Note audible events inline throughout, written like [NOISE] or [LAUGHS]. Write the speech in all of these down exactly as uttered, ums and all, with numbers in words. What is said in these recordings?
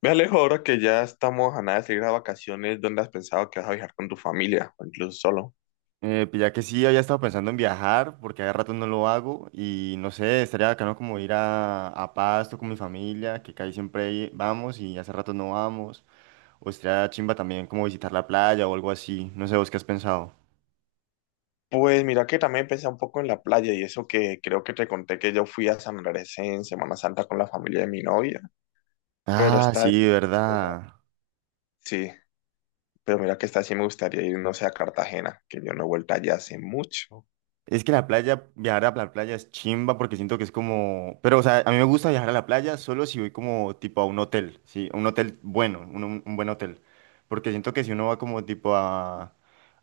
Me alejo ahora que ya estamos a nada de salir a vacaciones, ¿dónde has pensado que vas a viajar con tu familia o incluso solo? Eh, pues ya que sí, había estado pensando en viajar, porque hace rato no lo hago, y no sé, estaría bacano como ir a, a Pasto con mi familia, que casi siempre i- vamos y hace rato no vamos, o estaría chimba también como visitar la playa o algo así, no sé, ¿vos qué has pensado? Pues mira que también pensé un poco en la playa y eso que creo que te conté que yo fui a San Andrés en Semana Santa con la familia de mi novia, pero Ah, está... sí, verdad. Sí, pero mira que esta sí me gustaría ir, no sé, a Cartagena, que yo no he vuelto allá hace mucho. Es que la playa, viajar a la playa es chimba porque siento que es como... Pero, o sea, a mí me gusta viajar a la playa solo si voy como tipo a un hotel, ¿sí? Un hotel bueno, un, un- un buen hotel. Porque siento que si uno va como tipo a,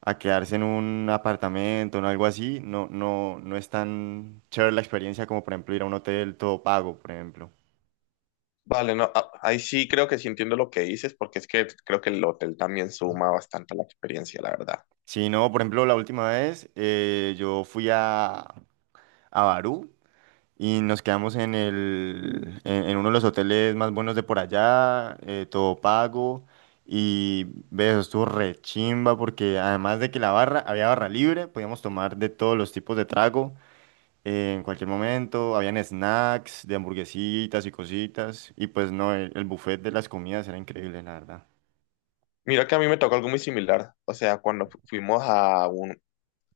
a quedarse en un apartamento o algo así, no, no, no es tan chévere la experiencia como, por ejemplo, ir a un hotel todo pago, por ejemplo. Vale, no, a- ahí sí creo que sí entiendo lo que dices, porque es que creo que el hotel también suma bastante a la experiencia, la verdad. Si no, por ejemplo, la última vez eh, yo fui a, a Barú. Y nos quedamos en el, en, en uno de los hoteles más buenos de por allá, eh, todo pago. Y ve, eso estuvo re chimba porque además de que la barra, había barra libre, podíamos tomar de todos los tipos de trago eh, en cualquier momento. Habían snacks de hamburguesitas y cositas. Y pues no, el, el buffet de las comidas era increíble, la verdad. Mira que a mí me tocó algo muy similar, o sea, cuando fu- fuimos a un,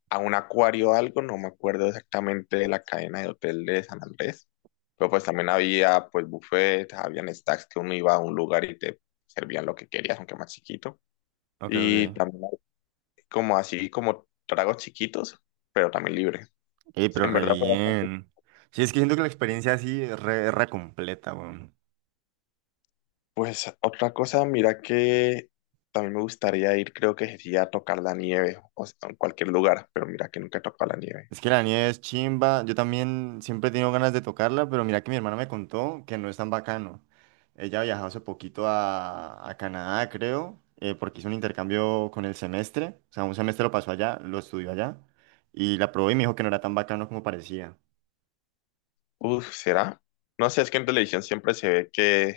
a un acuario o algo, no me acuerdo exactamente de la cadena de hotel de San Andrés, pero pues también había pues buffet, habían stacks que uno iba a un lugar y te servían lo que querías, aunque más chiquito, Ok, y ok. también hay como así como tragos chiquitos, pero también libre. Ey, Sí, pero En re verdad fue bastante. bien. Sí, es que siento que la experiencia así es re, re completa, weón. Pues otra cosa, mira que también me gustaría ir, creo que sería a tocar la nieve, o sea, en cualquier lugar, pero mira que nunca he tocado la nieve. Es que la nieve es chimba. Yo también siempre he tenido ganas de tocarla, pero mira que mi hermana me contó que no es tan bacano. Ella viajó hace poquito a, a Canadá, creo, eh, porque hizo un intercambio con el semestre. O sea, un semestre lo pasó allá, lo estudió allá. Y la probó y me dijo que no era tan bacano como parecía. Uf, ¿será? No sé, es que en televisión siempre se ve que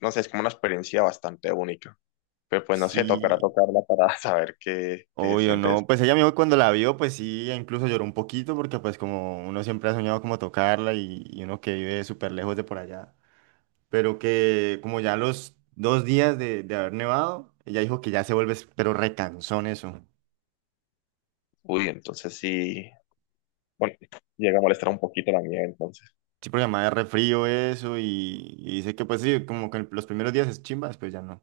no sé, es como una experiencia bastante única. Pero pues no sé, tocará Sí, tocarla para [LAUGHS] saber qué, qué se obvio, siente no. eso. Pues ella me dijo que cuando la vio, pues sí, e incluso lloró un poquito, porque pues como uno siempre ha soñado como tocarla y, y uno que vive súper lejos de por allá. Pero que como ya los dos días de, de haber nevado, ella dijo que ya se vuelve, pero recansón eso. Uy, entonces sí, bueno, llega a molestar un poquito la nieve entonces. Sí, porque además es re frío eso y, y dice que pues sí, como que los primeros días es chimba, después ya no.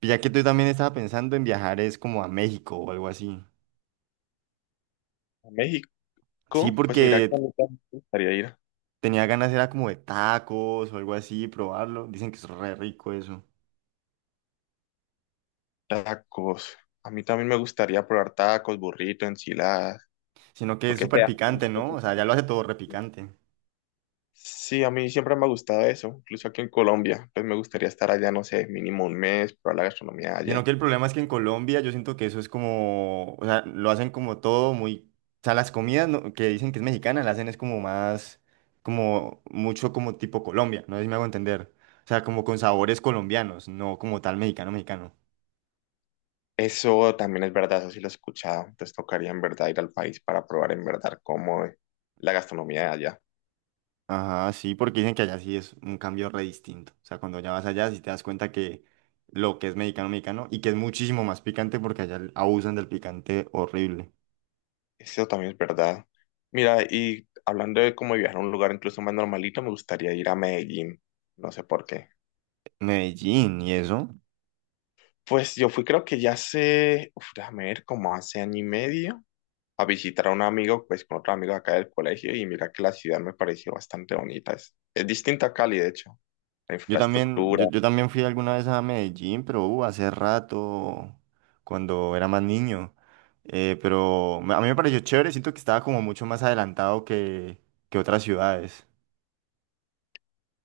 Y ya que tú también estaba pensando en viajar es como a México o algo así. A México, Sí, pues mira que porque a mí también me gustaría ir. tenía ganas era como de tacos o algo así, probarlo. Dicen que es re rico eso. Tacos. A mí también me gustaría probar tacos, burrito, enchiladas, Sino que lo es que súper sea. picante, ¿no? O sea, ya lo hace todo re picante. Sí, a mí siempre me ha gustado eso, incluso aquí en Colombia, pues me gustaría estar allá, no sé, mínimo un mes, probar la gastronomía Sino allá. que el problema es que en Colombia yo siento que eso es como, o sea, lo hacen como todo muy, o sea, las comidas no- que dicen que es mexicana, la hacen es como más, como mucho como tipo Colombia, no sé si me hago entender. O sea, como con sabores colombianos, no como tal mexicano, mexicano. Eso también es verdad, eso sí lo he escuchado. Entonces tocaría en verdad ir al país para probar en verdad cómo es la gastronomía de allá. Ajá, sí, porque dicen que allá sí es un cambio re distinto. O sea, cuando ya vas allá sí te das cuenta que lo que es mexicano, mexicano, y que es muchísimo más picante porque allá abusan del picante horrible. Eso también es verdad. Mira, y hablando de cómo viajar a un lugar incluso más normalito, me gustaría ir a Medellín. No sé por qué. Medellín y eso. Pues yo fui creo que ya hace, uf, déjame ver, como hace año y medio, a visitar a un amigo, pues con otro amigo acá del colegio, y mira que la ciudad me pareció bastante bonita. Es, es distinta a Cali, de hecho. La Yo también, infraestructura, yo, yo también fui alguna vez a Medellín, pero uh, hace rato, cuando era más niño. Eh, pero me- a mí me pareció chévere, siento que estaba como mucho más adelantado que, que otras ciudades.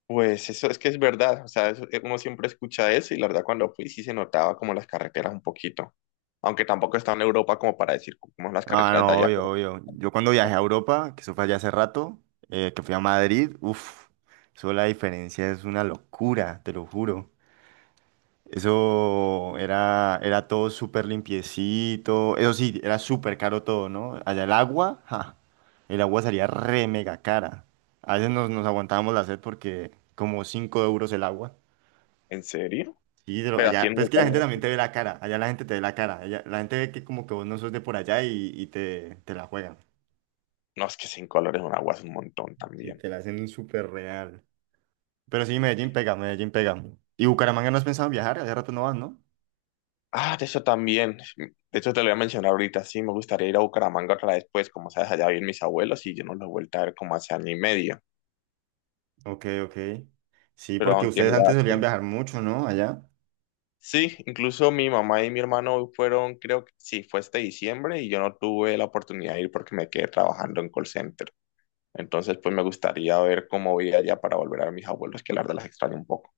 pues eso es que es verdad, o sea, eso- eh, uno siempre escucha eso y la verdad cuando fui sí se notaba como las carreteras un poquito, aunque tampoco está en Europa como para decir como las Ah, carreteras de no, allá, obvio, pero obvio. Yo cuando viajé [LAUGHS] a Europa, que eso fue allá hace rato, eh, que fui a Madrid, uff, eso la diferencia es una locura, te lo juro. Eso era, era todo súper limpiecito. Eso sí, era súper caro todo, ¿no? Allá el agua, ja, el agua salía re mega cara. A veces nos, nos aguantábamos la sed porque como cinco euros el agua. ¿en serio? Sí, pero Pero allá, pero es haciendo que la gente también te ve la cara. Allá la gente te ve la cara. Allá, la gente ve que como que vos no sos de por allá y, y te, te la juegan. no es que cinco dólares un agua es un montón Sí, también. te la hacen súper real. Pero sí, Medellín pega, Medellín pega. ¿Y Bucaramanga no has pensado en viajar? Hace rato no vas, no. Ah, de eso también, de hecho te lo voy a mencionar ahorita, sí, me gustaría ir a Bucaramanga otra vez, pues como sabes, allá viven mis abuelos y yo no los he vuelto a ver como hace año y medio, Ok, ok. Sí, pero porque aunque ustedes mira, antes solían viajar mucho, ¿no? Allá. sí, incluso mi mamá y mi hermano fueron, creo que sí, fue este diciembre y yo no tuve la oportunidad de ir porque me quedé trabajando en call center. Entonces, pues me gustaría ver cómo voy allá para volver a ver mis abuelos, que la verdad las extraño un poco.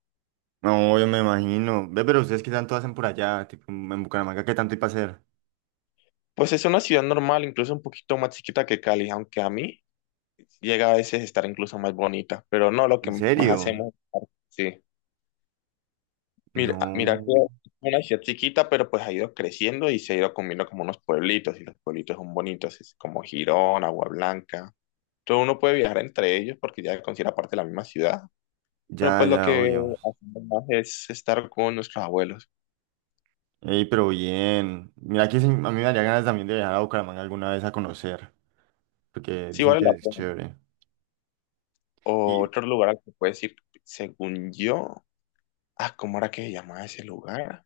No, yo me imagino. Ve, pero ustedes qué tanto hacen por allá, tipo en Bucaramanga, ¿qué tanto hay para hacer? Pues es una ciudad normal, incluso un poquito más chiquita que Cali, aunque a mí llega a veces a estar incluso más bonita, pero no lo que ¿En más serio? hacemos. Sí, mira, ah, mira que No. es una ciudad chiquita, pero pues ha ido creciendo y se ha ido comiendo como unos pueblitos y los pueblitos son bonitos, es como Girón, Agua Blanca. Todo uno puede viajar entre ellos porque ya considera parte de la misma ciudad. Pero Ya, pues lo ya, que obvio. hacemos más es estar con nuestros abuelos. Ey, pero bien. Mira que sí, a mí me daría ganas también de viajar a Bucaramanga alguna vez a conocer, porque Sí dicen vale que la es pena. chévere. Y, Otro lugar al que puedes ir, según yo. Ah, ¿cómo era que se llamaba ese lugar?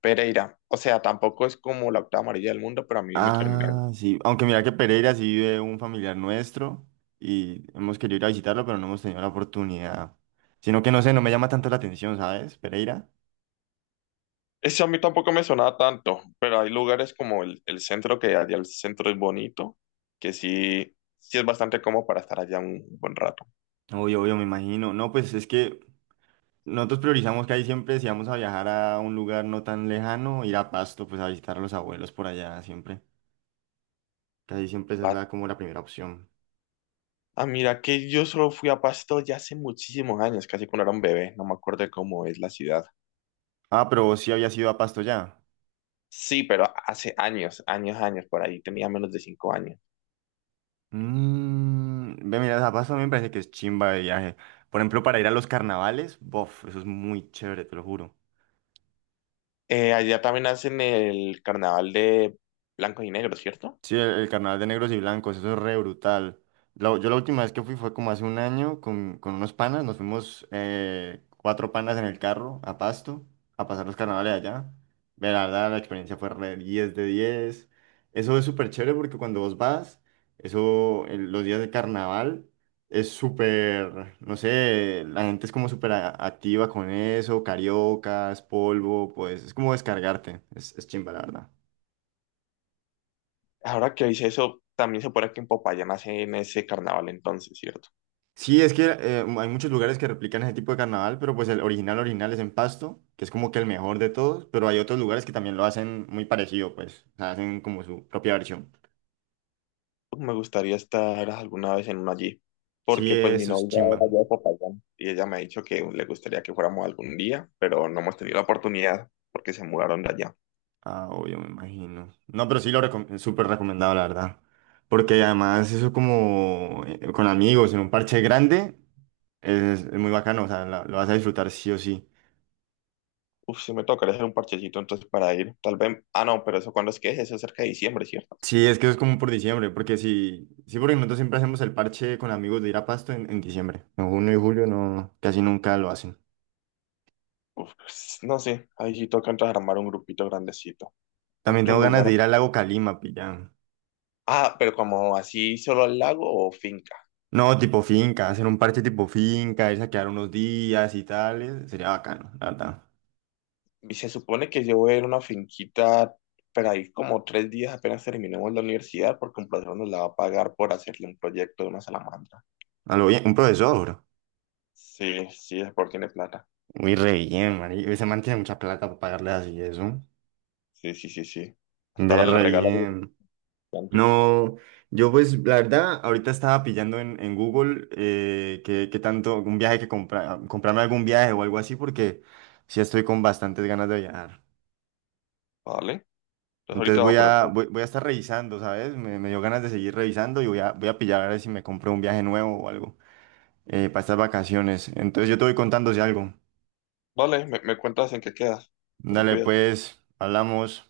Pereira. O sea, tampoco es como la octava amarilla del mundo, pero a mí me terminó. ah, sí. Aunque mira que Pereira sí vive un familiar nuestro y hemos querido ir a visitarlo, pero no hemos tenido la oportunidad. Sino que no sé, no me llama tanto la atención, ¿sabes? Pereira. Ese a mí tampoco me sonaba tanto, pero hay lugares como el, el centro, que allá el centro es bonito, que sí, sí es bastante cómodo para estar allá un buen rato. Obvio, obvio, me imagino. No, pues es que nosotros priorizamos que ahí siempre, si vamos a viajar a un lugar no tan lejano, ir a Pasto, pues a visitar a los abuelos por allá siempre. Casi siempre esa es la, como la primera opción. Ah, mira, que yo solo fui a Pasto ya hace muchísimos años, casi cuando era un bebé, no me acuerdo de cómo es la ciudad. Ah, pero vos sí habías ido a Pasto ya. Sí, pero hace años, años, años, por ahí tenía menos de cinco años. Mm, ve, mira, a Pasto a mí me parece que es chimba de viaje. Por ejemplo, para ir a los carnavales, bof, eso es muy chévere, te lo juro. Eh, allá también hacen el carnaval de Blanco y Negro, ¿cierto? Sí, el, el carnaval de negros y blancos, eso es re brutal. La- yo la última vez que fui fue como hace un año con, con unos panas, nos fuimos eh, cuatro panas en el carro a Pasto a pasar los carnavales allá. Ve, la verdad, la experiencia fue re diez de diez. Eso es súper chévere porque cuando vos vas, eso, el- los días de carnaval es súper, no sé, la gente es como súper a- activa con eso, cariocas, polvo, pues es como descargarte, es, es chimba, la verdad. Ahora que hice eso, también se supone que en Popayán hacen ese carnaval entonces, ¿cierto? Sí, es que eh, hay muchos lugares que replican ese tipo de carnaval, pero pues el original original es en Pasto, que es como que el mejor de todos, pero hay otros lugares que también lo hacen muy parecido, pues, o sea, hacen como su propia versión. Me gustaría estar alguna vez en uno allí, Sí, porque pues mi eso es novia chimba. era allá de Popayán y ella me ha dicho que le gustaría que fuéramos algún día, pero no hemos tenido la oportunidad porque se mudaron de allá. Ah, obvio, me imagino. No, pero sí lo recom- súper recomendado, la verdad. Porque además eso como eh, con amigos en un parche grande es, es muy bacano, o sea, la- lo vas a disfrutar sí o sí. Uf, sí me tocaría hacer un parchecito entonces para ir. Tal vez. Ah, no, pero eso cuando es que es, eso es cerca de diciembre, ¿cierto? Sí, es que eso es como por diciembre, porque si, sí, porque nosotros siempre hacemos el parche con amigos de ir a Pasto en, en diciembre. En junio y julio no, casi nunca lo hacen. Uf, pues, no sé. Ahí sí toca entonces armar un grupito grandecito. También Otro tengo ganas lugar. de ir al lago Calima, pillan. Ah, pero como así solo al lago o finca. No, tipo finca, hacer un parche tipo finca, irse a quedar unos días y tal, eh, sería bacano, la verdad. Y se supone que yo voy a ir a una finquita, pero ahí como tres días apenas terminemos la universidad, porque un profesor nos la va a pagar por hacerle un proyecto de una salamandra. A lo bien, un profesor, bro. Sí, sí, es porque tiene plata. Muy re bien, man. Ese man tiene mucha plata para pagarle así eso. Sí, sí, sí, sí. Hasta Ve ahora le re regalo bien. antes. No, yo pues la verdad, ahorita estaba pillando en, en Google eh, qué, qué tanto, algún viaje que comprar, comprarme algún viaje o algo así, porque sí estoy con bastantes ganas de viajar. Vale. Entonces Entonces ahorita voy voy a poner. a, voy, voy a estar revisando, ¿sabes? Me, me dio ganas de seguir revisando y voy a, voy a pillar a ver si me compro un viaje nuevo o algo eh, para estas vacaciones. Entonces yo te voy contando si algo. Vale, me, me cuentas en qué quedas. Te me Dale, cuidas. pues, hablamos.